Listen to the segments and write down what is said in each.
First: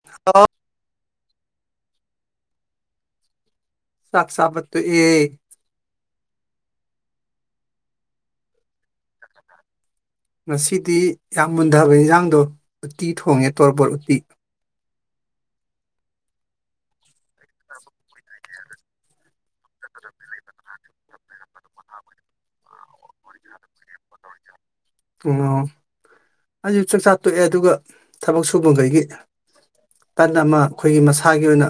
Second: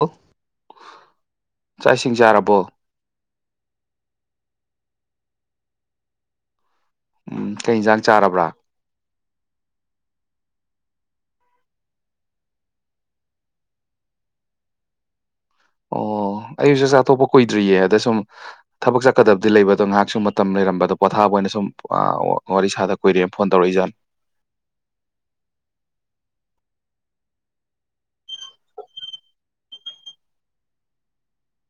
ꯑꯣ ꯑ ꯆꯥꯛ ꯏꯁꯤꯡ ꯆꯥꯔꯕꯣ ꯆꯥꯛ ꯆꯥꯕ ꯇꯣꯛꯑꯦ ꯎꯝ ꯀꯩ ꯌꯦꯟꯁꯥꯡ ꯆꯥꯔꯕ꯭ꯔ ꯉꯁꯤꯗꯤ ꯌꯥꯝ ꯃꯨꯟꯊꯕ ꯏꯟꯁꯥꯡꯗꯣ ꯎꯠꯇꯤ ꯊꯣꯡꯉꯦ ꯇꯣꯔꯕꯣꯠ ꯎꯠꯇꯤ ꯑꯣ ꯑꯩꯁꯨ ꯆꯥꯛꯆꯥ ꯇꯣꯛꯄ ꯀꯨꯏꯗ꯭ꯔꯤꯌꯦ ꯑꯗ ꯁꯨꯝ ꯊꯕꯛ ꯆꯠꯀꯗꯕꯗꯤ ꯂꯩꯕ ꯑꯗꯣ ꯉꯥꯏꯍꯥꯛ ꯁꯨꯝ ꯃꯇꯝ ꯂꯩꯔꯝꯕ ꯑꯗꯣ ꯄꯣꯊꯥꯕ ꯑꯣꯏꯅ ꯁꯨꯝ ꯋꯥꯔꯤ ꯁꯥꯔꯛ ꯀꯨꯢꯔꯦ ꯐꯣꯟ ꯇꯧꯔꯛꯏꯖꯥꯠꯅꯤ ꯑꯣ ꯑꯩꯁꯨ ꯆꯥꯛꯆꯥꯥ ꯇꯣꯛꯑꯦ ꯑꯗꯨꯒ ꯊꯕꯛ ꯁꯨꯕꯒꯩꯒꯤ ꯇꯟ ꯑꯃ ꯑꯩꯈꯣꯏꯒꯤ ꯃꯁꯥꯒꯤ ꯑꯣꯏꯅ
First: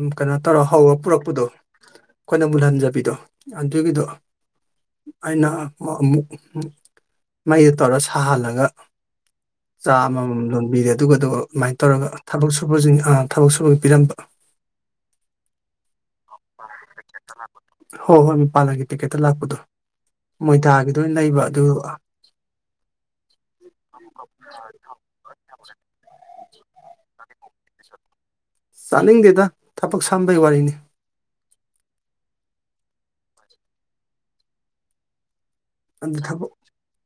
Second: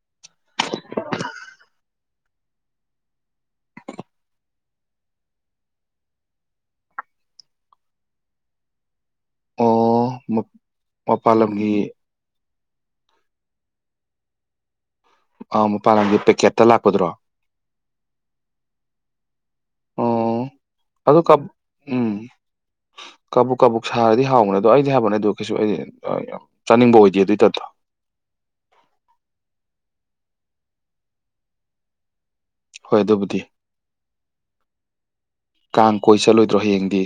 ꯎꯝ ꯀꯩꯅꯣ ꯇꯧꯔ ꯍꯧꯔ ꯄꯨꯔꯛꯄꯗꯣ ꯑꯩꯈꯣꯏꯅ ꯃꯨꯜꯍꯟꯖꯕꯤꯗꯣ ꯑꯗꯨꯒꯤꯗꯣ ꯑꯩꯅ ꯑꯃꯨꯛ ꯃꯩꯗ ꯇꯧꯔ ꯁꯥꯍꯜꯂꯒ ꯆꯥ ꯑꯣ ꯑꯃꯃꯝ ꯃ ꯂꯣꯟꯕꯤꯔꯦ ꯑꯗꯨꯒꯗꯨ ꯃꯄꯥꯟ ꯑꯗꯨꯃꯥꯏ ꯂꯝꯒꯤ ꯇꯧꯔꯒ ꯊꯕꯛ ꯁꯨꯕꯁꯤꯡ ꯑꯥ ꯊꯕꯛ ꯁꯨꯕꯩ ꯄꯤꯔꯝꯕ ꯑꯥ ꯃꯄꯥꯥꯜ ꯂꯝꯒꯤ ꯄꯦꯀꯦꯠꯇ ꯂꯥꯛꯄꯗꯣ ꯍꯣꯏ ꯍꯣꯏ ꯃꯄꯥꯟꯂꯝꯒꯤ ꯄꯦꯛꯀꯦꯠꯇ ꯂꯥꯛꯄꯗꯣ ꯑꯣ ꯃꯣꯏꯗꯥꯒꯤꯗꯣ ꯑꯣꯢꯅ ꯂꯩꯕ ꯑꯗꯨ ꯎꯝ ꯀꯕꯨꯛ ꯀꯕꯨꯛ ꯁꯥꯔꯗꯤ ꯍꯥꯎꯕꯅꯦ ꯑꯗꯣ ꯑꯩꯗꯤ ꯍꯥꯏꯕꯅꯦ ꯑꯗꯨ ꯀꯩꯁꯨ ꯑꯩꯗꯤ ꯆꯥꯅꯤꯡꯕ ꯑꯣꯏꯗꯦ ꯑꯗꯨꯏ ꯇꯥꯏꯞꯇꯣ ꯆꯥꯅꯤꯡꯗꯦꯗ ꯊꯕꯛ ꯁꯝꯕꯩ ꯋꯥꯔꯤꯅꯤ ꯍꯣꯏ ꯑꯗꯨꯕꯨꯗꯤ ꯀꯥꯡ ꯑꯗꯨ ꯀꯣꯏ ꯊꯕꯛ ꯆꯠꯂꯣꯏꯗ꯭ꯔꯣ ꯍꯌꯦꯡꯗꯤ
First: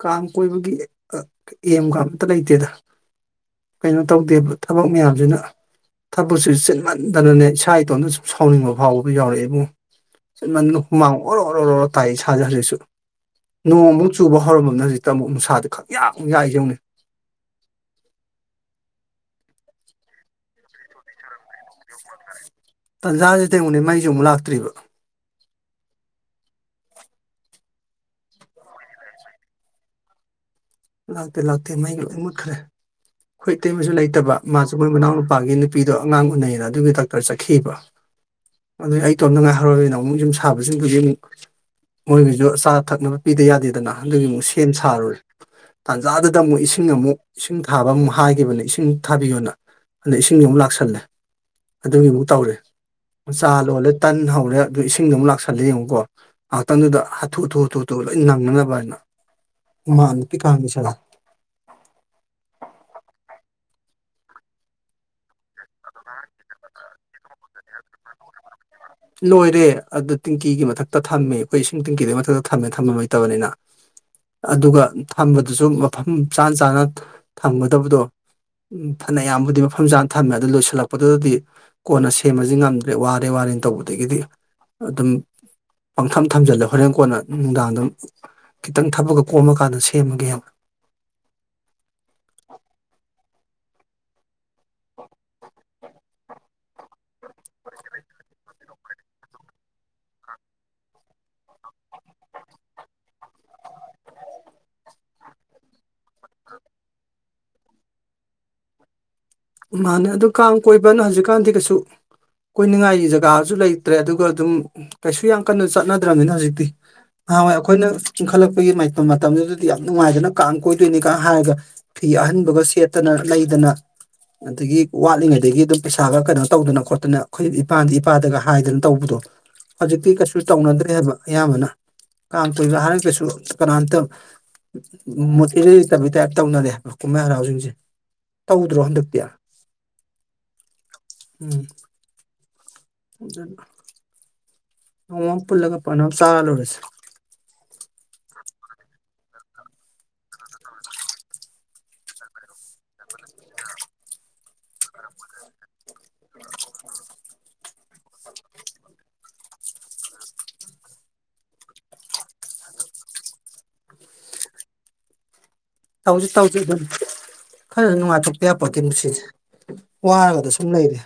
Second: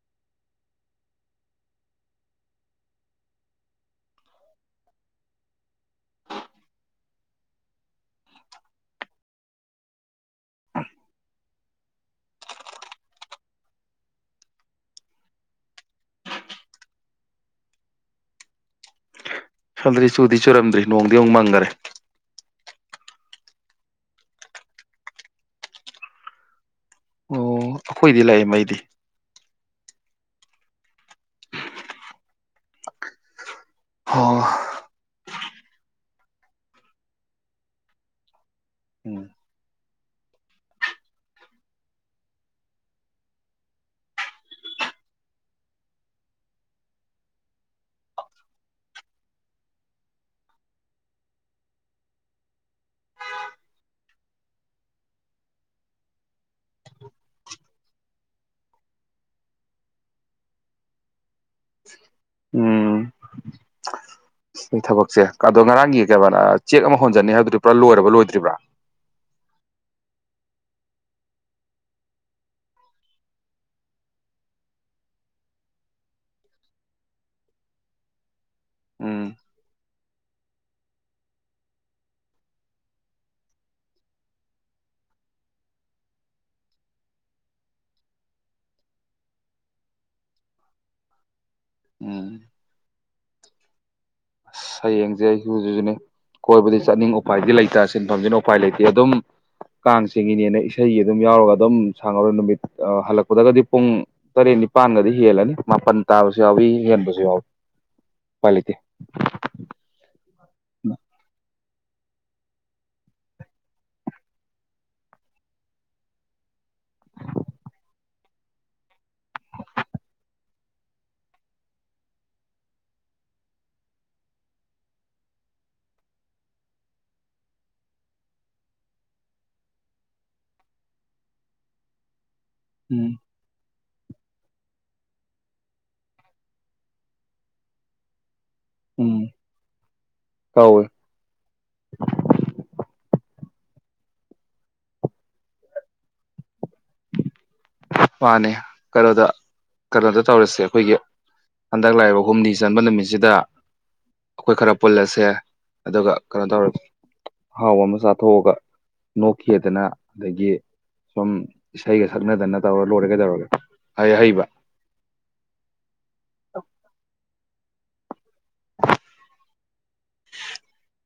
ꯀꯥꯡ ꯀꯣꯏꯕꯒꯤ ꯑꯦꯝꯒ ꯑꯝꯇ ꯂꯩꯇꯦꯗ ꯀꯩꯅꯣ ꯇꯧꯗꯦꯕ ꯊꯕꯛ ꯃꯌꯥꯝꯖꯤꯅ ꯊꯕꯛꯁꯤ ꯆꯤꯟꯃꯟꯗꯅꯅꯦ ꯏꯁꯥ ꯏꯇꯣꯝꯇ ꯁꯨꯝ ꯁꯥꯎꯅꯤꯡꯕ ꯐꯥꯎꯕꯒ ꯌꯥꯎꯔꯛꯑꯦ ꯏꯕꯨꯡꯉꯣ ꯆꯤꯟꯃꯟꯗꯅ ꯍꯨꯃꯥꯡ ꯑꯣꯔꯣ ꯑꯣꯔꯣ ꯑꯣꯔꯣ ꯇꯥꯏ ꯏꯁꯥꯖꯦ ꯍꯖꯤꯛꯁꯨ ꯅꯣꯡꯃꯨꯛ ꯆꯨꯕ ꯍꯧ ꯍꯧꯔꯝꯃꯕꯅꯦ ꯍꯧꯖꯤꯛꯇ ꯑꯃꯨꯛ ꯅꯨꯡꯁꯥꯖꯦ ꯈꯡꯍꯥꯛ ꯌꯥꯛꯏꯖꯦ ꯁꯣꯟꯗꯗꯤ ꯆꯨꯗꯤ ꯆꯨꯔꯝꯗ꯭ꯔꯤ ꯅꯣꯡꯗꯤ ꯑꯃꯨꯛ ꯃꯪꯒꯔꯦ ꯇꯟꯖꯥꯁꯤꯗ ꯌꯦꯡꯉꯣꯅꯦ ꯃꯩꯖꯨ ꯑꯃꯨꯛ ꯂꯥꯛꯇ꯭ꯔꯤꯕ ꯑꯈꯣꯏꯗꯤ ꯂꯥꯛꯑꯦ ꯃꯩꯗꯤ ꯂꯥꯛꯇꯦ ꯂꯥꯛꯇꯦ ꯃꯩ ꯂꯣꯢ ꯃꯨꯠꯈ꯭ꯔꯦ ꯑꯩꯈꯣꯏ ꯏꯇꯩꯃꯁꯨ ꯂꯩꯇꯕ ꯑꯣ ꯃꯥꯖꯨ ꯃꯣꯏ ꯃꯅꯥꯎ ꯅꯨꯄꯥꯒꯤ ꯅꯨꯄꯤꯗꯣ ꯑꯉꯥꯡ ꯎꯅꯩꯌꯦꯅ ꯑꯗꯨꯒꯤ ꯗꯥꯛꯇꯔ ꯆꯠꯈꯤꯕ ꯑꯗꯨꯗꯩ ꯎꯝ ꯑꯩꯇꯣꯝꯇ ꯉꯥꯏꯍꯧꯔꯕꯅꯤꯅ ꯑꯃꯨꯛ ꯌꯨꯝ ꯁꯥꯕꯁꯨ ꯍꯧꯖꯤꯛ ꯃꯨꯛ ꯃꯣꯏꯒꯤꯖꯨ ꯑꯆꯥ ꯊꯛꯅꯕ ꯄꯤꯗ ꯌꯥꯗꯦꯗꯅ ꯑꯗꯨꯒꯤ ꯑꯃꯨꯛ ꯁꯦꯝ ꯁꯥꯔꯨꯔꯦ ꯇꯥꯟꯖꯥꯗꯨꯗ ꯑꯃꯨꯛ ꯏꯁꯤꯡ ꯑꯃꯨꯛ ꯏꯁꯤꯡ ꯊꯥꯕ ꯑꯃꯨꯛ ꯍꯥꯏꯒꯤꯕꯅꯦ ꯏꯁꯤꯡ ꯊꯥꯕꯤꯌꯣꯅ ꯑꯗꯨ ꯏꯁꯤꯡ ꯑꯃꯨꯛ ꯂꯥꯛꯁꯜꯂꯦ ꯑꯗꯨꯒꯤ ꯑꯃꯨꯛ ꯇꯧꯔꯦ ꯆꯥ ꯂꯣꯜꯂꯦ ꯇꯟ ꯍꯧꯔꯦ ꯑꯗꯨ ꯏꯁꯤꯡꯒꯤ ꯑꯃꯨꯛ ꯂꯥꯛꯁꯜꯂꯦ ꯌꯦꯡꯉꯨꯀꯣ ꯉꯥꯛꯍꯥꯛꯇꯪꯗꯨꯗ ꯍꯥꯊꯨ ꯍꯥꯊꯨ ꯍꯥꯊꯨ ꯍꯥꯊꯨ ꯂꯣꯏ ꯅꯪꯅꯅꯕꯅ ꯍꯥꯏꯅ ꯍꯨꯃꯥꯡ ꯅꯄꯤ ꯀꯥꯡꯉꯁꯤꯔ ꯎꯝ ꯁꯤ ꯊꯕꯛꯁꯦ ꯑꯗꯣ ꯉꯔꯥꯡꯒꯤ ꯀꯩ ꯆꯦꯛ ꯑꯃ ꯍꯣꯟꯖꯟꯅꯤ ꯍꯥꯏꯕꯗꯨꯗꯤ ꯄꯨꯔꯥ ꯂꯣꯏꯔꯕ ꯂꯣꯏꯗ꯭ꯔꯤꯕ꯭ꯔꯥ ꯂꯣꯏꯔꯦ ꯑꯗꯨ ꯇꯤꯡꯀꯤꯒꯤ ꯃꯊꯛꯇ ꯊꯝꯃꯤ ꯑꯩꯈꯣꯏ ꯏꯁꯤꯡ ꯇꯦꯡꯀꯤꯗꯨꯒꯤ ꯃꯊꯛꯇ ꯊꯝꯃꯦ ꯊꯝꯕꯝ ꯂꯩꯇꯕꯅꯤꯅ ꯑꯗꯨꯒ ꯊꯝꯕꯗꯨꯁꯨ ꯃꯐꯝ ꯆꯥ ꯆꯥꯅ ꯊꯝꯒꯗꯕꯗꯣ ꯎꯝ ꯐꯅꯌꯥꯝꯕꯨꯗꯤ ꯃꯐꯝ ꯆꯥꯅ ꯊꯝꯃꯦ ꯑꯗꯨ ꯂꯣꯏꯁꯤꯜꯂꯛꯄꯗꯨꯗꯗꯤ ꯀꯣꯟꯅ ꯁꯦꯝꯃꯖꯤ ꯉꯝꯗ꯭ꯔꯦ ꯋꯥꯔꯦ ꯋꯥꯔꯦꯅ ꯇꯧꯕꯗ ꯑꯗꯒꯤꯗꯤ ꯑꯗꯨꯝ ꯄꯪꯊꯝ ꯊꯝꯖꯤꯜꯂꯦ ꯍꯣꯔꯦꯟ ꯀꯣꯟꯅ ꯅꯨꯡꯗꯥꯡꯗꯝ ꯈꯤꯇꯪ ꯊꯕꯛꯒ ꯀꯣꯝꯃ ꯀꯥꯟꯗ ꯁꯦꯝꯃꯒꯦꯅ ꯎꯝ ꯑꯁ ꯍꯌꯦꯡꯁꯦ ꯑꯩꯖꯨ ꯍꯨꯖꯤꯁꯨꯅꯦ ꯀꯣꯏꯕꯗꯤ ꯆꯠꯅꯤꯡ ꯎꯄꯥꯏꯗꯤ ꯂꯩꯇꯦ ꯁꯤꯟꯐꯝꯁꯤꯅ ꯎꯄꯥꯏ ꯂꯩꯇꯦ ꯑꯗꯨꯝ ꯀꯥꯡ ꯆꯤꯡꯉꯤꯅꯦꯅ ꯏꯁꯩꯒ ꯑꯗꯨꯝ ꯌꯥꯎꯔꯒ ꯑꯗꯨꯝ ꯁꯪꯉꯔꯣꯏ ꯅꯨꯃꯤꯠ ꯍꯜꯂꯛꯄꯗꯒꯗꯤ ꯄꯨꯡ ꯇꯔꯦꯠ ꯅꯤꯄꯥꯟꯒꯗꯤ ꯍꯦꯜꯂꯅꯤ ꯃꯥꯄꯟ ꯇꯥꯕꯁꯨ ꯌꯥꯎꯏ ꯍꯦꯟꯕꯁꯨ ꯌꯥꯎꯏ ꯎꯄꯥꯏ ꯂꯩꯇꯦ ꯃꯥꯅꯦ ꯑꯗꯨ ꯀꯥꯡ ꯀꯣꯏꯕꯅ ꯍꯧꯖꯤꯛꯀꯥꯟꯗꯤ ꯀꯩꯁꯨ ꯀꯣꯏꯅꯤꯡꯉꯥꯏꯒꯤ ꯖꯒꯥꯁꯨ ꯂꯩꯇ꯭ꯔꯦ ꯑꯗꯨꯒ ꯑꯗꯨꯝ ꯀꯩꯁꯨ ꯌꯥꯝ ꯀꯟꯅ ꯆꯠꯅꯗ꯭ꯔꯕꯅꯤꯅ ꯍꯧꯖꯤꯛꯇꯤ ꯅꯍꯥꯟ ꯋꯥꯏ ꯑꯩꯈꯣꯏꯅ ꯏꯡꯈꯠꯂꯛꯄꯒꯤ ꯃꯇꯝꯗꯨꯗꯗꯤ ꯌꯥꯝ ꯅꯨꯡꯉꯥꯏꯗꯅ ꯀꯥꯡ ꯀꯣꯏꯗꯣꯏꯅꯤꯒ ꯍꯥꯏꯔꯒ ꯐꯤ ꯑꯍꯟꯕꯒ ꯁꯦꯠꯇꯅ ꯂꯩꯗꯅ ꯑꯗꯒꯤ ꯋꯥꯠꯂꯤꯉꯩꯗꯒꯤ ꯑꯗꯨꯝ ꯄꯩꯁꯥꯒ ꯀꯩꯅꯣ ꯇꯧꯗꯅ ꯈꯣꯠꯇꯅ ꯑꯩꯈꯣꯏ ꯏꯄꯥꯗ ꯏꯄꯥꯗꯒ ꯍꯥꯏꯗꯅ ꯇꯧꯕꯗꯣ ꯍꯧꯖꯤꯛꯇꯤ ꯀꯩꯁꯨ ꯇꯧꯅꯗ꯭ꯔꯦ ꯍꯥꯏꯕ ꯑꯌꯥꯝꯕꯅ ꯀꯥꯡ ꯇꯣꯏꯕ ꯎꯝ ꯍꯥꯏꯔꯒꯁꯨ ꯀꯅꯥꯝꯇ ꯃꯨꯠ ꯏꯔꯩ ꯂꯩꯇꯕꯩ ꯇꯥꯏꯞ ꯇꯧꯅꯔꯦꯕ ꯀꯨꯝꯍꯩ ꯍꯔꯥꯎꯁꯤꯡꯁꯦ ꯇꯧꯗ꯭ꯔꯣ ꯎꯝ ꯇꯧꯋꯦ [inaudible] [unintelligible] ꯅꯣꯡꯃ ꯑꯃ ꯄꯨꯜꯂꯒ ꯄꯟ ꯑꯃ ꯆꯥ ꯂꯣꯏꯔꯦꯁꯦ ꯃꯥꯅꯦ ꯀꯩꯅꯣꯗ ꯀꯩꯅꯣꯗ ꯇꯧꯔꯁꯦ ꯑꯩꯈꯣꯏꯒꯤ ꯍꯟꯗꯛ ꯂꯥꯛꯏꯕ ꯍꯨꯝꯅꯤ ꯆꯟꯕ ꯅꯨꯃꯤꯠꯁꯤꯗ ꯑꯈꯣꯏ ꯈꯔ ꯄꯨꯜꯂꯁꯦ ꯑꯗꯨꯒ ꯈꯔ ꯀꯩꯅꯣ ꯇꯧꯔ ꯑꯍꯥꯎ ꯑꯃ ꯆꯥꯊꯣꯛꯑꯒ ꯅꯣꯛꯈꯦꯗꯅ ꯑꯗꯒꯤ ꯁꯨꯝ ꯏꯁꯩꯒ ꯁꯛꯅꯗꯅ ꯇꯧꯔ ꯂꯣꯏꯔꯦ ꯀꯩꯗꯧꯔꯒꯦ ꯍꯩ ꯍꯩꯕ ꯇꯧꯖꯤ ꯇꯧꯖꯤ ꯑꯗꯨꯝ ꯈꯔ ꯅꯨꯡꯉꯥꯏꯊꯣꯛꯇ ꯌꯥꯄꯣꯠꯇꯦ ꯃꯨꯟꯁꯤꯖꯦ ꯋꯥꯔꯒꯗ ꯁꯨꯝ ꯂꯩꯔꯦ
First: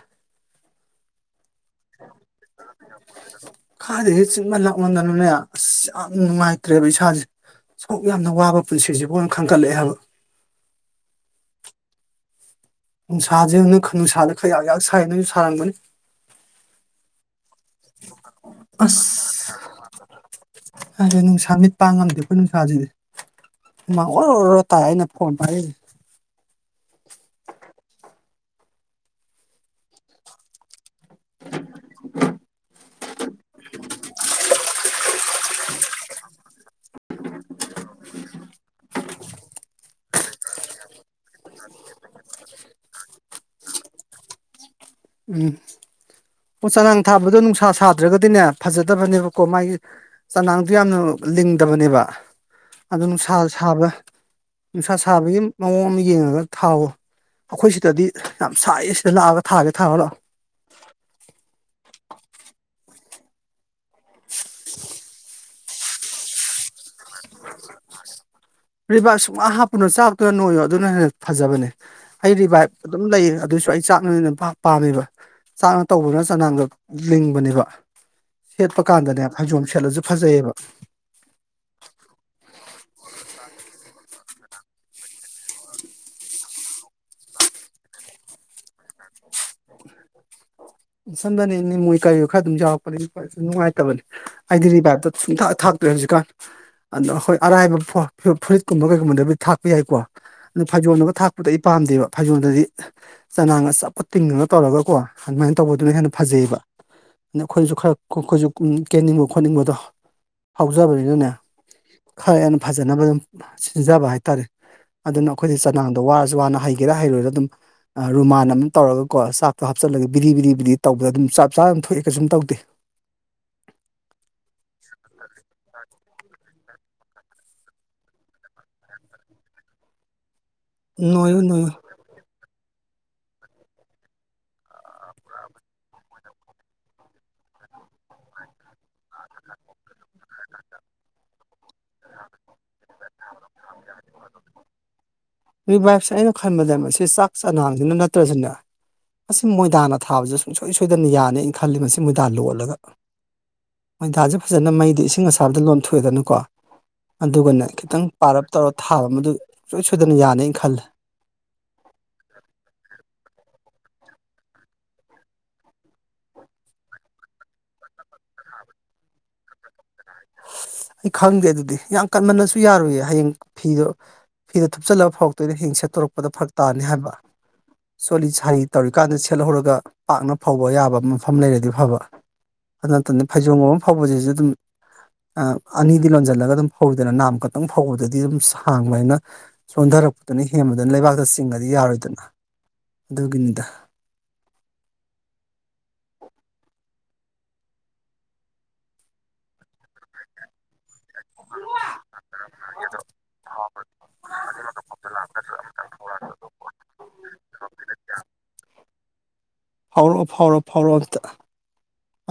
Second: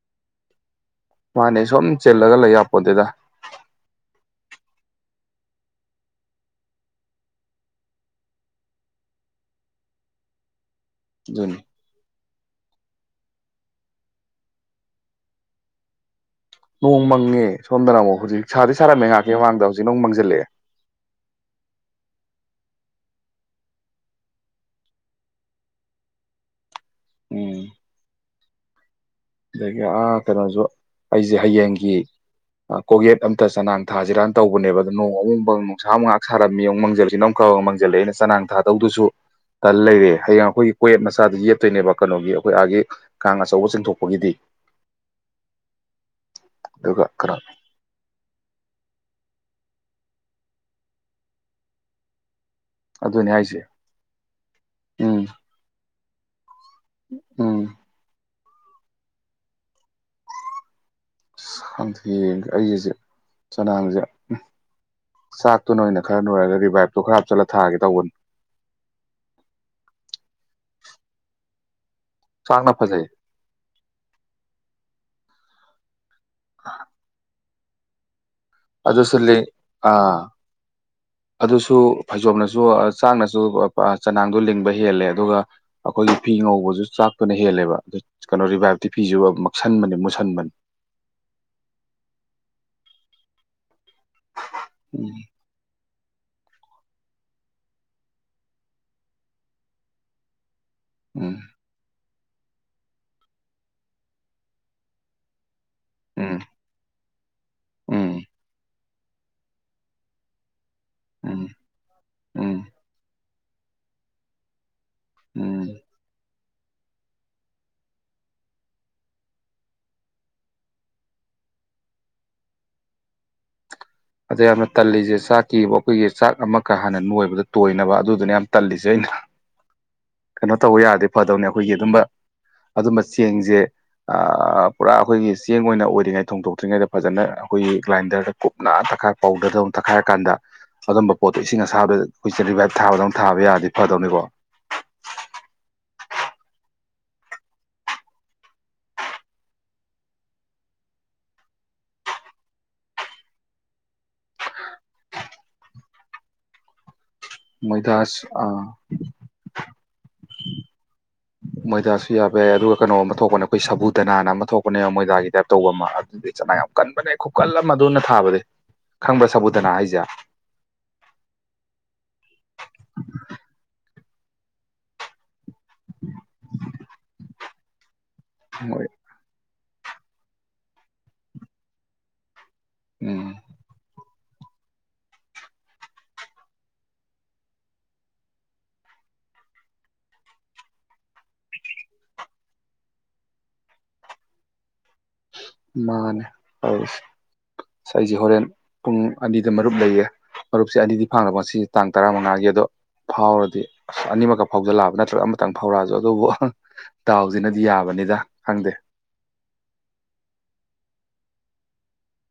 ꯃꯥꯅꯦ ꯁꯨꯝ ꯆꯤꯜꯂꯒ ꯂꯩ ꯌꯥꯄꯣꯠꯇꯦꯗ ꯈꯥꯏꯗꯒꯤ ꯆꯤꯟꯃꯟ ꯂꯛꯃꯟꯗꯅꯅꯦ ꯑꯁ ꯌꯥꯝ ꯅꯨꯡꯉꯥꯏꯇ꯭ꯔꯦꯕ ꯏꯁꯥꯖꯦ ꯑꯁꯨꯛ ꯌꯥꯝꯅ ꯋꯥꯕ ꯄꯨꯟꯁꯤꯖꯤꯕꯨ ꯑꯅꯥ ꯈꯟꯒꯠꯂꯛꯑꯦ ꯍꯥꯏꯕ ꯑꯗꯨꯅꯤ ꯅꯨꯡꯁꯥꯖꯦ ꯉꯨꯅꯦ ꯈ ꯅꯨꯡꯁꯥꯥꯗ ꯈꯌꯥꯛ ꯌꯥꯛ ꯁꯥꯏ ꯅꯣꯏꯖꯨ ꯁꯥꯔꯝꯒꯅꯤ ꯅꯣꯡ ꯃꯪꯉꯦ ꯁꯣꯝꯗꯅ ꯑꯃꯨꯛ ꯍꯧꯖꯤꯛ ꯁꯥꯗꯤ ꯁꯥꯔꯝꯃꯦ ꯉꯥꯏꯍꯥꯛꯀꯤ ꯃꯃꯥꯡꯗ ꯍꯧꯖꯤꯛꯅꯃꯨꯛ ꯃꯪꯖꯤꯜꯂꯛꯑꯦ ꯑꯗꯨ ꯅꯨꯡꯁꯥ ꯃꯤꯠ ꯄꯥꯡ ꯉꯝꯗꯦ ꯑꯈꯣꯏ ꯅꯨꯡꯁꯥꯖꯤꯗꯤ ꯍꯨꯃꯥꯡ ꯑꯣꯔꯣ ꯔꯣ ꯇꯥꯏ ꯑꯩꯅ ꯐꯣꯟ ꯄꯥꯏꯔꯩꯖꯦ ꯎꯝ ꯑꯗꯒꯤ ꯑꯥ ꯀꯩꯅꯣꯖꯨ ꯑꯩꯖꯦ ꯍꯌꯦꯡꯒꯤ ꯑꯥ ꯀꯣꯛꯌꯦꯠ ꯑꯝꯇ ꯆꯅꯥꯡ ꯊꯥꯖꯤꯔꯥꯅ ꯇꯧꯕꯅꯦꯕ ꯗꯣ ꯅꯣꯡ ꯑꯃꯨꯛ ꯃꯡ ꯅꯨꯡꯁꯥ ꯑꯃꯨꯛ ꯉꯥꯍꯥꯛ ꯁꯥꯔꯝꯃꯤ ꯑꯃꯨꯛ ꯃꯪꯖꯜꯁꯤ ꯅ ꯃꯨꯛ ꯀꯧ ꯃꯥꯡꯖꯜꯂꯛꯑꯦꯅ ꯆꯅꯥꯡ ꯊꯥꯗꯧꯗꯨꯁꯨ__ ꯇꯜ ꯂꯩꯔꯦ ꯍꯌꯦꯡ ꯑꯩꯈꯣꯏꯒꯤ ꯀꯣꯌꯦꯠ ꯃꯆꯥꯗ ꯌꯦꯠꯇꯣꯏꯅꯦꯕ ꯀꯅꯣꯒꯤ ꯑꯩꯈꯣꯏ ꯑꯥꯒꯤ ꯀꯥꯡ ꯑꯆꯧꯕ ꯆꯤꯡꯊꯣꯛ__ ꯄꯣꯒꯤꯗꯤ ꯎꯝ ꯑꯣ ꯆꯅꯥꯡ ꯑꯗꯨꯒ ꯊꯥꯕꯗꯣ ꯈꯔ ꯅꯨꯡꯁꯥ ꯁꯥ__ ꯗ꯭ꯔꯒꯗꯤꯅꯦ ꯐꯖꯗꯕꯅꯦꯕꯀꯣ ꯃꯥꯒꯤ ꯆꯅꯥꯡꯗꯨ ꯌꯥꯝꯅ ꯂꯤꯡꯗꯕꯅꯦꯕ ꯑꯗꯨ ꯑꯗꯨꯅꯦ ꯅꯨꯡꯁꯥ ꯍꯥꯏꯁꯦ ꯁꯥꯕ ꯅꯨꯡꯁꯥ ꯎꯝ ꯁꯥꯕꯒꯤ ꯃꯑꯣꯡꯃ ꯌꯦꯡꯉꯒ ꯊꯥꯎꯋꯣ ꯎꯝ ꯑꯩꯈꯣꯏ ꯁꯤꯗꯗꯤ ꯌꯥꯝ ꯁꯥꯏꯌꯦ ꯁꯤꯗ ꯂꯥꯛꯑꯒ ꯊꯥꯒꯦ ꯊꯥꯔꯨ ꯂꯥꯛꯑꯣ ꯑꯁ ꯈꯪꯗꯦ ꯌꯦꯡꯒꯦ ꯑꯩꯖꯦ ꯆꯅꯥꯡꯖꯦ ꯎꯝ ꯆꯥꯛ__ ꯇꯨꯅ ꯑꯣꯏꯅ ꯈꯔ ꯅꯣꯏꯔꯒ ꯔꯤꯚꯥꯏꯕꯇꯣ ꯈꯔ ꯍꯥꯞꯆꯜꯂ ꯊꯥꯒꯦ ꯇꯧꯕꯅꯤ ꯔꯤꯕꯥꯥꯏꯕ ꯁꯨꯛꯍꯥꯞ ꯍꯥꯞꯄꯨꯅꯣ ꯆꯥꯛꯇꯨꯅ ꯅꯣꯏꯌꯣ ꯑꯗꯨꯅ ꯍꯦꯟꯅ ꯐꯖꯕꯅꯦ ꯑꯩ ꯔꯤꯚꯥꯏꯕ ꯆꯥꯛꯅ ꯑꯗꯨꯝ ꯐꯖꯩ ꯂꯩꯌꯦ ꯑꯗꯨꯏꯁꯨ ꯑꯩ ꯆꯥꯛꯅ ꯍꯦꯟꯅ ꯄꯥꯝ ꯄꯥꯝꯃꯦꯕ ꯆꯥꯛꯅ ꯇꯧꯕꯅꯁꯨ__ ꯆꯅꯥꯡꯗ ꯂꯤꯡꯕꯅꯦꯕ ꯁꯦꯠꯄ ꯑꯗꯨꯁꯨ ꯀꯥꯟꯗꯅꯦ ꯂꯤ ꯐꯩꯖꯣꯝ ꯁꯦꯠꯂꯖꯨ ꯑꯥ ꯐꯖꯩꯌꯦꯕ ꯑꯗꯨꯁꯨ ꯐꯩꯖꯣꯝꯅꯁꯨ ꯑꯥ ꯆꯥꯛꯅꯁꯨ ꯑꯥ ꯆꯅꯥꯡꯗꯣ ꯂꯤꯡꯕ ꯍꯦꯜꯂꯦ ꯑꯗꯨꯒ__ ꯑꯈꯣꯏꯒꯤ ꯐꯤ ꯉꯧꯕꯖꯨ ꯆꯥꯛꯇꯨꯅ ꯍꯦꯜꯂꯦꯕ ꯑꯗꯨ ꯀꯩꯅꯣ ꯔꯤꯚꯥꯏꯞꯇꯤ ꯐꯤꯖꯨ ꯑꯥ ꯃꯛꯁꯟꯕꯅꯦ ꯃꯨꯁꯟꯕꯅꯦ__ ꯁꯟꯕꯅꯦ ꯅꯤꯝ ꯑꯣꯏ ꯀꯔꯤ ꯑꯣꯏ ꯈꯔ ꯑꯗꯨꯝ ꯌꯥꯎꯔꯛꯄꯅꯤ [unintelligible] ꯅꯨꯡꯉꯥꯏꯇꯕꯅꯦ ꯑꯩꯗꯤ ꯔꯤꯕꯥꯏꯕꯇꯣ ꯎꯝ ꯁꯨꯡꯊꯥꯛ ꯊꯥꯛ__ ꯇ꯭ꯔꯦ ꯍꯧꯖꯤꯛꯀꯥꯟ ꯑꯗꯣ ꯑꯩꯈꯣ ꯑꯔꯥꯏꯕ ꯐꯣ ꯐꯨꯔ ꯐꯨꯔꯤꯠꯀꯨꯝꯕ ꯀꯩꯒꯨꯝꯕꯗꯕꯨ ꯊꯥꯛꯄ ꯌꯥꯏꯀꯣ ꯅꯨ ꯐꯩꯖꯣꯝꯗꯒ ꯎꯝ ꯊꯥꯛꯄꯗꯤ ꯑꯩ__ ꯄꯥꯝꯗꯦꯕ ꯐꯩꯖꯣꯟꯗꯗꯤ ꯆꯅꯥꯡꯒ ꯆꯞꯀ ꯇꯤꯡꯉꯒ ꯇꯧꯔꯒꯀꯣ ꯑꯗꯨꯃꯥꯏꯅ ꯇꯧꯕꯗꯨꯅ ꯍꯦꯟꯅ__ ꯎꯝ ꯐꯖꯩꯑꯦꯕ ꯅꯈꯣꯏꯖꯨ ꯈꯔ ꯈꯥ ꯎꯝ ꯈꯣꯏ ꯈꯣꯏꯖꯨ ꯎꯝ ꯀꯦꯅꯤꯡꯕ ꯈꯣꯠꯅꯤꯡꯕꯗꯣ__ ꯐꯥꯎꯖꯕꯅꯤꯅꯅꯦ ꯎꯝ ꯈꯥ ꯍꯦꯟꯅ ꯎꯝ ꯐꯖꯅꯕ ꯑꯗꯨꯝ ꯁꯤ ꯁꯤꯖꯕ ꯍꯥꯏꯇꯥꯔꯦ ꯑꯗꯨꯅ ꯑꯩꯈꯣꯏꯗꯤ ꯎꯝ ꯆꯅꯥꯡ__ ꯗꯣ ꯋꯥꯔꯖꯨ ꯋꯥꯅ ꯍꯩꯒꯦꯔꯥ ꯍꯩꯔꯣꯏꯔꯥ ꯑꯗꯨꯝ ꯑꯥ ꯔꯨꯃꯥꯟ ꯑꯃꯝ ꯇꯧꯔꯒꯀꯣ ꯆꯥꯛꯇꯣ ꯍꯥꯞꯆꯜꯂꯒ__ ꯕꯤꯗꯤ ꯕꯤꯗꯤ ꯕꯤꯗꯤ ꯇꯧꯕꯗ ꯑꯗꯨꯝ ꯆꯞ ꯆꯥꯅ ꯊꯣꯛꯑꯦ ꯀꯩꯁꯨꯝ ꯇꯧꯗꯦ ꯑꯖ ꯌꯥꯝꯅ ꯇꯜꯂꯤꯖꯦ ꯆꯥꯛꯀꯤ ꯑꯩꯈꯣꯏꯒꯤ ꯆꯥꯛ ꯑꯃꯀ ꯍꯥꯟꯅ ꯅꯣꯏꯕꯗ ꯇꯣꯏꯅꯕ ꯑꯗꯨꯗꯨꯅ ꯌꯥꯝ ꯇꯜꯂꯤꯖꯦ ꯑꯩꯅ ꯀꯩꯅꯣ ꯇꯧꯕ ꯌꯥꯔꯗꯤ ꯅꯣꯏꯌꯨ ꯐꯗꯧꯅꯦ ꯅꯣꯏꯌꯨ ꯑꯩꯈꯣꯏꯒꯤ ꯑꯗꯨꯝꯕ ꯑꯗꯨꯝꯕ ꯆꯦꯡꯖꯦ ꯑ ꯄꯨꯔꯥ ꯑꯩꯈꯣꯏꯒꯤ ꯆꯦꯡ ꯑꯣꯏꯅ ꯑꯣꯏꯔꯤꯉꯩ ꯊꯣꯡꯗꯣꯛꯇ꯭ꯔꯤꯉꯩꯗ ꯐꯖꯅ ꯑꯩꯈꯣꯏꯒꯤ ꯒ꯭ꯂꯥꯏꯟꯗꯔꯗ ꯀꯨꯞ__ ꯅꯥ ꯇꯛꯈꯥꯏꯔ ꯄꯥꯎꯗꯔꯗꯧꯅ ꯇꯛꯈꯥꯏꯔꯀꯥꯟꯗ ꯑꯗꯨꯝꯕ ꯄꯣꯠꯇꯣ ꯏꯁꯤꯡ ꯑꯁꯥꯕꯗ ꯑꯩꯈꯣꯏ ꯆꯦ ꯔꯤꯚꯥꯏꯕ ꯊꯥꯕꯗꯧꯅ ꯊꯥꯕ ꯌꯥꯔꯗꯤ ꯐꯗꯧꯅꯤꯀꯣ ꯔꯤꯚꯥꯏꯕ ꯁꯦ ꯑꯩꯅ ꯈꯟꯕꯗ ꯃꯁꯤ ꯆꯥꯛ ꯆꯅꯥꯡꯗꯨꯅ ꯅꯠꯇ꯭ꯔꯖꯨꯅꯦ ꯃꯁꯤ ꯃꯣꯏꯗꯥꯅ ꯊꯥꯕꯁꯨ ꯁꯨꯡꯁꯣꯏ ꯁꯣꯏꯗꯅ ꯌꯥꯅꯤ ꯑꯩꯅ ꯈꯜꯂꯤ ꯃꯁꯤ ꯃꯣꯏꯗꯥ ꯂꯣꯜꯂꯒ ꯃꯣꯏꯗꯥꯥꯁꯦ ꯐꯖꯅ ꯃꯩꯗ ꯏꯁꯤꯡ ꯑꯁꯥꯕꯗ ꯂꯣꯟꯊꯣꯛꯑꯦꯗꯅꯀꯣ ꯑꯗꯨꯒꯅꯦ ꯈꯤꯇꯪ ꯃꯣꯏꯗꯥꯁ ꯄꯥꯔꯞ ꯑꯥ ꯇꯧꯔꯞ ꯊꯥꯕ ꯃꯗꯨ ꯁꯨꯡꯁꯣꯏ ꯁꯣꯏꯗꯅ ꯌꯥꯅꯤꯅ ꯈꯜꯂꯦ ꯃꯣꯏꯗꯥꯁꯨ ꯌꯥꯕ ꯌꯥꯏ ꯑꯗꯨꯒ ꯀꯩꯅꯣ ꯑꯃ ꯊꯣꯛꯄꯅꯦ ꯑꯩꯈꯣꯏ ꯁꯕꯨꯗꯅꯥꯅ ꯑꯃ ꯊꯣꯛꯄꯅꯦ ꯃꯣꯏꯗꯥꯒꯤ ꯇꯥꯏꯞ ꯇꯧꯕ ꯑꯃ ꯑꯗꯨꯗꯤ ꯆꯅꯥꯡ ꯌꯥꯝ ꯀꯟꯕꯅꯦ ꯈꯨꯀꯜ ꯑꯃ ꯑꯗꯨꯅ ꯊꯥꯕꯗꯤ ꯈꯪꯕ꯭ꯔ ꯁꯕꯨꯨꯇꯅꯥ ꯍꯥꯏꯖꯦ ꯑꯩ ꯈꯪꯗꯦ ꯑꯗꯨꯗꯤ ꯌꯥꯝ ꯀꯟꯃꯟꯅꯁꯨ ꯌꯥꯔꯣꯏꯌꯦ ꯍꯌꯦꯡ ꯐꯤꯗꯣ ꯐꯤꯗꯨ ꯊꯨꯞꯆꯜꯂꯕ ꯐꯧꯔꯛꯇꯨꯏꯅꯦ ꯍꯌꯦꯡ ꯁꯦꯠꯇꯣꯔꯛꯄꯗ ꯐꯔꯛ ꯇꯥꯅꯤ ꯍꯥꯏꯕ ꯆꯣꯠꯂꯤ ꯁꯥꯔꯤ ꯃꯣꯏ ꯇꯧꯔꯤꯀꯥꯟꯗ ꯁꯦꯠꯍꯧꯔꯒ ꯄꯥꯛꯅ ꯐꯧꯕ ꯌꯥꯕ ꯃꯐꯝ ꯂꯩꯔꯗꯤ ꯐꯕ ꯑꯗꯨ ꯅꯠꯇꯅ ꯎꯝ ꯐꯩꯖꯣꯝꯒꯨꯝꯕ ꯑꯃ ꯐꯧꯕꯖꯤꯖꯨ ꯑꯗꯨꯝ ꯑꯅꯤꯗꯨ ꯂꯣꯟꯖꯜꯂꯒ ꯑꯗꯨꯝ ꯐꯧꯏꯗꯅ ꯅꯥꯝ ꯈꯛꯇꯪ ꯐꯧꯕꯗꯗꯤ ꯑꯗꯨꯝ ꯁꯥꯡꯕꯅꯤꯅ ꯆꯣꯟꯗꯔꯛꯄꯗꯨꯅ ꯍꯦꯟꯕꯗꯨꯅ ꯂꯩꯕꯥꯛꯇ ꯆꯤꯡꯉꯗꯤ ꯌꯥꯔꯣꯏꯗꯅ ꯑꯗꯨꯒꯤꯅꯤꯗ ꯃꯥꯅꯦ ꯇꯧꯔꯤꯁꯦ ꯑꯁ ꯑꯩꯖꯦ ꯍꯣꯔꯦꯟ ꯄꯨꯡ ꯑꯅꯤꯗ ꯃꯔꯨꯞ ꯂꯩꯌꯦ ꯃꯔꯨꯞꯁꯦ ꯑꯅꯤꯗꯤ [unintelligible] ꯉꯁꯤ ꯇꯥꯡ ꯇꯔꯥꯃꯉꯥꯒꯤ ꯑꯗꯨ ꯐꯥꯎꯔꯗꯤ ꯑꯁ ꯑꯅꯤꯃꯛꯀ ꯐꯥꯎꯖꯤꯜꯂꯛꯑꯕ ꯅꯠꯇ꯭ꯔꯒ ꯑꯃꯇꯪ ꯐꯥꯎꯔꯛꯑꯁꯨ ꯑꯗꯨꯕꯨ ꯗꯥꯥꯎꯖꯤꯅꯗꯤ ꯌꯥꯕꯅꯤꯗ ꯈꯪꯗꯦ ꯐꯥꯎꯔꯛꯑꯣ ꯐꯥꯎꯔꯣ ꯐꯥꯎꯔꯛꯑꯣ ꯑꯝꯇ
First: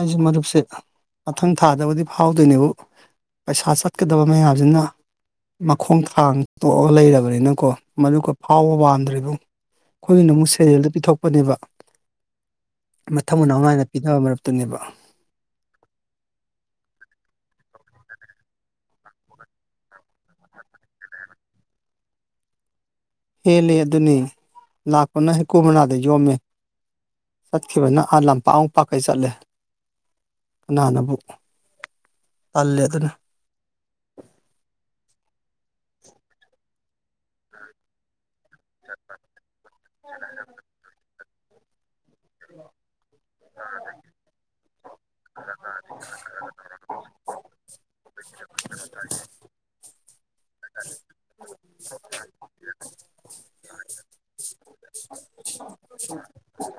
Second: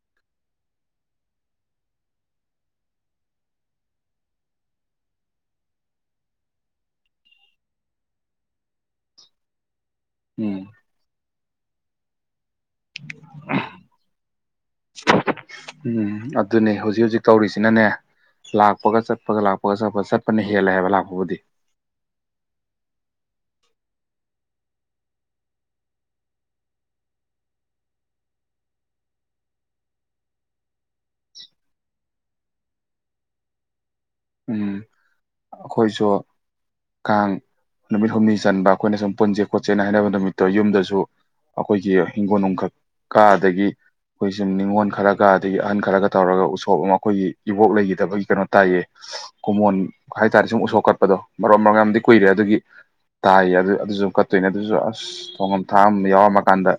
ꯑꯩꯁꯦ ꯃꯔꯨꯞꯁꯦ ꯃꯊꯪ ꯊꯥꯗꯕꯨꯗꯤ ꯐꯥꯎꯗꯣꯏꯅꯦꯕꯨ ꯄꯩꯁꯥ ꯆꯠꯀꯗꯕ ꯃꯌꯥꯝꯖꯤꯅ ꯃꯈꯣꯡ ꯊꯥꯡꯇꯣꯛꯑꯒ ꯂꯩꯔꯕꯅꯤꯅꯀꯣ ꯃꯔꯨꯞꯀ ꯐꯥꯎꯕ ꯄꯥꯝꯗ꯭ꯔꯦ ꯏꯕꯨꯡ ꯑꯩꯈꯣꯏꯒꯤꯅ ꯑꯃꯨꯛ ꯎꯝ ꯁꯦꯔꯦꯜꯗ ꯄꯤꯊꯣꯛꯄꯅꯦꯕ ꯃꯊꯪ ꯃꯅꯥꯎ ꯅꯥꯏꯅ ꯄꯤꯗꯕ ꯃꯔꯨꯞ ꯇꯨꯅꯦꯕ ꯎꯝ ꯑꯗꯨꯅꯦ ꯍꯧꯖꯤꯛ ꯍꯧꯖꯤꯛ ꯇꯧꯔꯤꯖꯤꯅꯅꯦ ꯂꯥꯛꯄꯒ ꯆꯠꯄꯒ ꯂꯥꯛꯄꯒ ꯆꯠꯄꯒ ꯆꯠꯄꯅ ꯍꯦꯜꯂꯦ ꯍꯥꯏꯕ ꯂꯥꯛꯄꯕꯨꯗꯤ ꯍꯦꯜꯂꯦ ꯑꯗꯨꯅꯤ ꯂꯥꯛꯄꯅ ꯍꯩ ꯀꯨ ꯃꯅꯥꯗ ꯌꯣꯝꯃꯦ ꯆꯠꯈꯤꯕꯅ ꯑꯥ ꯂꯝꯄꯥꯛꯃꯨꯛ ꯄꯥꯛꯀꯩ ꯆꯠꯂꯦ ꯀꯅꯥꯅꯕꯨ ꯇꯜꯂꯦ ꯑꯗꯨꯅ ꯎꯝ ꯑꯩꯈꯣꯏꯖꯨ ꯀꯥꯡ ꯅꯨꯃꯤꯠ ꯍꯨꯝꯅꯤ ꯆꯟꯕ ꯑꯩꯈꯣꯏꯅ ꯁꯨꯝ ꯄꯨꯟꯖꯦ ꯈꯣꯠꯆꯦꯅ ꯍꯥꯏꯅꯕ ꯅꯨꯃꯤꯠꯇꯣ ꯌꯨꯝꯗꯖꯨ ꯑꯩꯈꯣꯏꯆꯦ ꯍꯤꯡꯒꯣꯜ ꯅꯨꯡꯈꯛꯀ ꯑꯗꯒꯤ ꯑꯩꯈꯣꯏ ꯁꯨꯝ ꯅꯤꯉꯣꯜ ꯈꯔꯒ ꯑꯗꯒꯤ ꯑꯍꯟ ꯈꯔꯒ ꯇꯧꯔꯒ ꯎꯁꯣꯞ ꯑꯃ ꯑꯩꯈꯣꯏꯒꯤ ꯏꯕꯣꯛ ꯂꯩꯈꯤꯗꯕꯒꯤ ꯀꯩꯅꯣ ꯇꯥꯏꯌꯦ ꯀꯨꯃꯣꯟ ꯍꯥꯏꯇꯥꯔꯦ ꯁꯨꯝ ꯎꯁꯣꯞ ꯀꯠꯄꯗꯣ ꯃꯔꯣ ꯃꯔꯣꯡ ꯌꯥꯝꯗꯤ ꯀꯨꯏꯔꯦ ꯑꯗꯨꯒꯤ ꯇꯥꯏꯌꯦ ꯑꯗꯨ ꯑꯗꯨꯁꯨ ꯆꯠꯇꯣꯏꯅꯦ ꯑꯗꯨꯁꯨ ꯑꯁ ꯊꯣꯡꯉꯝ ꯊꯥꯛ ꯑꯝ ꯌꯥꯎꯔꯝꯃꯀꯥꯟꯗ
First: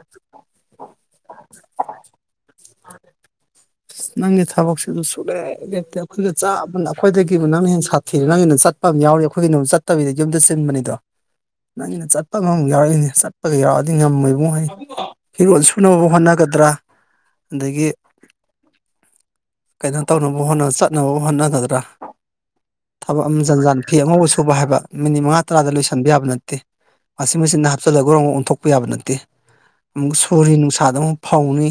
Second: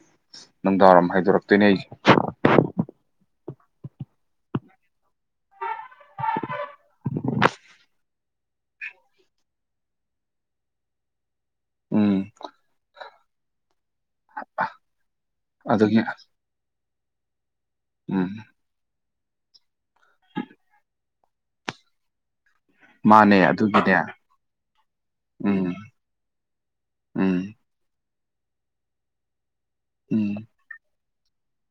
ꯅꯨꯡꯗꯥꯡ ꯋꯥꯏꯔꯝ ꯍꯥꯏꯗꯣꯔꯛꯇꯣꯏꯅꯦ ꯑꯩꯁꯦ [unintelligible] ꯅꯪꯒꯤ ꯊꯕꯛꯁꯤꯁꯨ ꯁꯨꯛꯂꯦꯞ ꯂꯦꯞꯇꯦ ꯑꯩꯈꯣꯏꯒꯥ ꯆꯞ ꯃꯥꯟꯅꯩ ꯑꯩꯈꯣꯏꯗꯒꯤꯕꯨ ꯅꯪꯅ ꯍꯦꯟꯅ ꯁꯥꯊꯤꯔꯦ ꯅꯪꯒꯤꯅ ꯆꯠ ꯄꯃ ꯌꯥꯎꯔꯤ ꯑꯩꯈꯣꯏꯒꯤꯅ ꯆꯠꯇꯕꯤꯗ ꯌꯨꯝꯗ ꯆꯤꯟꯕꯅꯤꯗꯣ [inaudible] ꯅꯪꯒꯤꯅ ꯆꯠꯄ ꯑꯃꯃꯨꯛ ꯌꯥꯎꯔꯛꯏꯅꯤ ꯆꯠ ꯄꯒ ꯌꯥꯎꯔꯛꯑꯗꯤ ꯉꯝꯃꯣꯏꯕꯨꯡꯉꯣ ꯐꯤꯔꯣꯜ ꯑꯗꯨꯒꯤ ꯁꯨꯅꯕꯕꯨ ꯍꯣꯠꯅꯒꯗ꯭ꯔꯥ ꯑꯗꯒꯤ ꯎꯝ [inaudible] ꯀꯩꯅꯣ ꯇꯧꯅꯕ ꯍꯣꯠꯅ ꯆꯠꯅꯕꯕꯨ ꯍꯣꯠꯅꯒꯗ꯭ꯔꯥ ꯊꯕꯛ ꯃꯥꯅꯦ ꯑꯃ ꯖꯟ ꯖꯥꯟ ꯐꯤ ꯑꯗꯨꯒꯤꯅꯦ ꯑꯉꯧꯕ ꯁꯨꯕ ꯍꯥꯏꯕ ꯃꯤꯅꯤꯠ ꯃꯉꯥ ꯇꯔꯥꯗ ꯎꯝ ꯂꯣꯏꯁꯤꯟꯕ ꯌꯥꯕ ꯅꯠꯇꯦ ꯎꯝ ꯑꯁꯤ ꯃꯦꯆꯤꯟꯗ ꯍꯥꯞꯆꯤꯜꯂꯒ ꯒꯣꯡꯒꯣꯡ ꯑꯣꯟꯊꯣꯛꯄ ꯌꯥꯕ ꯅꯠꯇꯦ ꯑꯃꯨꯛ ꯎꯝ ꯁꯨꯔꯤ ꯅꯨꯡꯁꯥꯗ ꯑꯃꯨꯛ ꯐꯧꯅꯤ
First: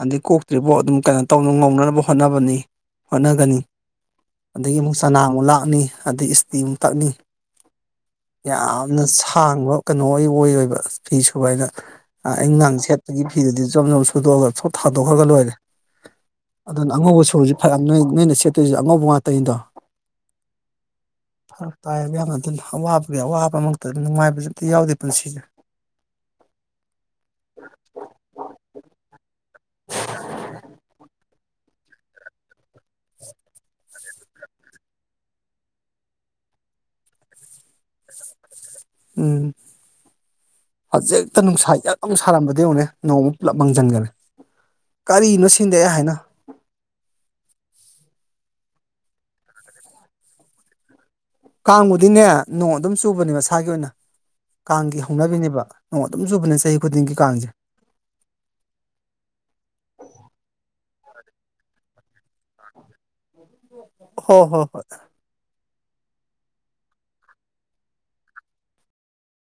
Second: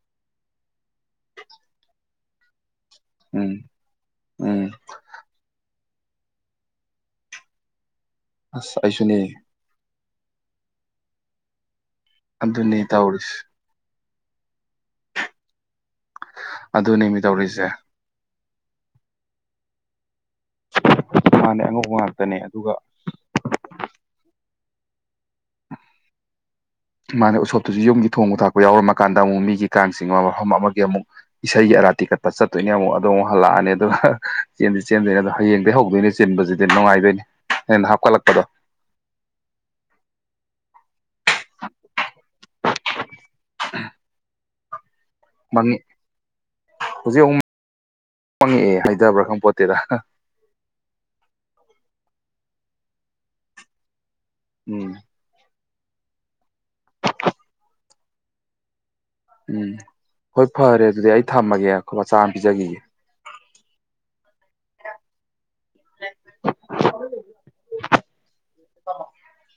ꯑꯗꯩ ꯀꯣꯛꯇ꯭ꯔꯤꯕꯐꯥꯎ ꯑꯗꯨꯝ ꯀꯩꯅꯣ ꯇꯧ ꯉꯧꯅꯅꯕ ꯍꯣꯠꯅꯕꯅꯤ ꯎꯝ ꯍꯣꯠꯅꯒꯅꯤ ꯎꯝ ꯑꯗꯒꯤ ꯑꯃꯨꯛ ꯆꯅꯥꯡ ꯑꯃꯨꯛ ꯂꯥꯛꯅꯤ ꯑꯗꯩ ꯏꯁꯇꯤꯃꯨꯛ ꯇꯛꯅꯤ ꯑꯁ ꯌꯥꯝꯅ ꯑꯩꯁꯨꯅꯦ ꯁꯥꯡꯕ ꯀꯩꯅꯣ ꯑꯣꯏ ꯑꯣꯏꯕ ꯐꯤ ꯁꯨꯕ ꯍꯥꯏꯅ ꯑꯥ ꯑꯌꯨꯛ ꯅꯨꯡꯗꯥꯡ ꯑꯗꯨꯅꯦ ꯁꯦꯠꯄꯒꯤ ꯇꯧꯔꯤꯁꯦ ꯐꯤꯗꯤ ꯖꯣꯝ ꯖꯣꯝ ꯁꯨꯗꯣꯛꯑꯒ ꯊꯣꯛ ꯊꯥꯗꯣꯛꯈ꯭ꯔꯒ ꯂꯣꯏꯔꯦ ꯑꯗꯨꯅ ꯑꯗꯨꯅꯦꯃꯤ ꯑꯉꯧꯕ ꯁꯨꯕꯁꯤ ꯇꯧꯔꯤꯁꯦ ꯐꯥꯔꯛ ꯅꯣꯏ ꯅꯣꯏꯅ ꯁꯦꯠꯇꯣꯏꯁꯤ ꯑꯉꯧꯕ ꯉꯥꯛꯇꯅꯤꯗꯣ ꯃꯥꯅꯦ ꯐꯥꯔꯛ ꯑꯉꯧꯕ ꯇꯥꯌꯦꯕ ꯌꯥꯝ ꯉꯥꯛꯇꯅꯦ ꯑꯗꯨꯅ ꯑꯗꯨꯒ ꯑꯋꯥꯕ ꯑꯗꯨꯒꯤ ꯑꯋꯥꯕꯃꯛꯇꯗ ꯅꯨꯡꯉꯥꯏꯕꯁꯨ ꯑꯝꯇ ꯌꯥꯎꯗꯦ ꯄꯨꯟꯁꯤꯁꯦ [inaudible] ꯃꯥꯅꯦ ꯎꯁꯣꯞꯇꯨꯁꯨ ꯌꯨꯝꯒꯤ ꯊꯣꯡꯕ ꯊꯥꯛꯄ ꯌꯥꯎꯔꯝꯃ ꯀꯥꯟꯗ ꯑꯃꯨꯛ ꯃꯤꯒꯤ ꯀꯥꯡ ꯆꯤꯡꯕ ꯃꯐꯝ ꯑꯃꯒꯤ ꯑꯃꯨꯛ ꯏꯁꯩꯒꯤ ꯑꯔꯥꯇꯤ ꯀꯠꯄ ꯆꯠꯇꯣꯏꯅꯦ ꯑꯃꯨꯛ ꯑꯗꯣ ꯑꯃꯨꯛ ꯍꯜꯂꯛꯑꯅꯤ ꯑꯗꯨꯒ ꯆꯦꯟꯗꯤ ꯆꯦꯟꯗꯣꯏꯅꯦ ꯑꯗꯣ ꯍꯌꯦꯡꯗꯩ ꯍꯧꯗꯣꯏꯅꯦ ꯆꯤꯟꯕꯁꯤꯗꯤ ꯅꯨꯡꯉꯥꯏꯗꯣꯏꯅꯤ ꯍꯦꯟꯅ ꯍꯥꯞꯀꯠꯂꯛꯄꯗꯣ ꯎꯝ ꯍꯧꯖꯤꯛꯇ ꯅꯨꯡꯁꯥ ꯌꯛ ꯂꯥꯎꯅ ꯁꯥꯔꯝꯕꯗꯣ ꯌꯦꯡꯉꯨꯅꯦ ꯅꯣꯡ ꯄꯨꯂꯞ ꯃꯡꯖꯟꯒ꯭ꯔꯦ ꯀꯔꯤꯅꯣ ꯁꯤꯟꯗꯦ ꯃꯪꯉꯤ ꯑꯩ ꯍꯥꯏꯅ ꯍꯧꯖꯤꯛ ꯑꯃꯨꯛ ꯃꯪꯉꯛꯑꯦ ꯍꯩꯗꯕ꯭ꯔꯥ ꯈꯪꯄꯣꯠꯇꯦꯗ ꯀꯥꯡꯕꯨꯗꯤꯅꯦ ꯅꯣꯡ ꯑꯗꯨꯝ ꯆꯨꯕꯅꯦ ꯃꯁꯥꯒꯤ ꯑꯣꯏꯅ ꯎꯝ ꯀꯥꯡꯒꯤ ꯍꯧꯅꯕꯤꯅꯦꯕ ꯅꯣꯡ ꯑꯗꯨꯝ ꯆꯨꯕꯅꯦ ꯆꯍꯤ ꯈꯨꯗꯤꯡꯒꯤ ꯀꯥꯡꯁꯦ ꯎꯝ ꯍꯣꯏ ꯐꯔꯦ ꯑꯗꯨꯗꯤ ꯑꯩ ꯊꯝꯃꯒꯦ ꯑꯩꯈꯣꯏ ꯕꯥ ꯆꯥꯛ ꯑꯃ ꯄꯤꯖꯈꯤꯒꯦ ꯍꯣ ꯍꯣ ꯍꯣꯏ [unintelligible] [unintelligible]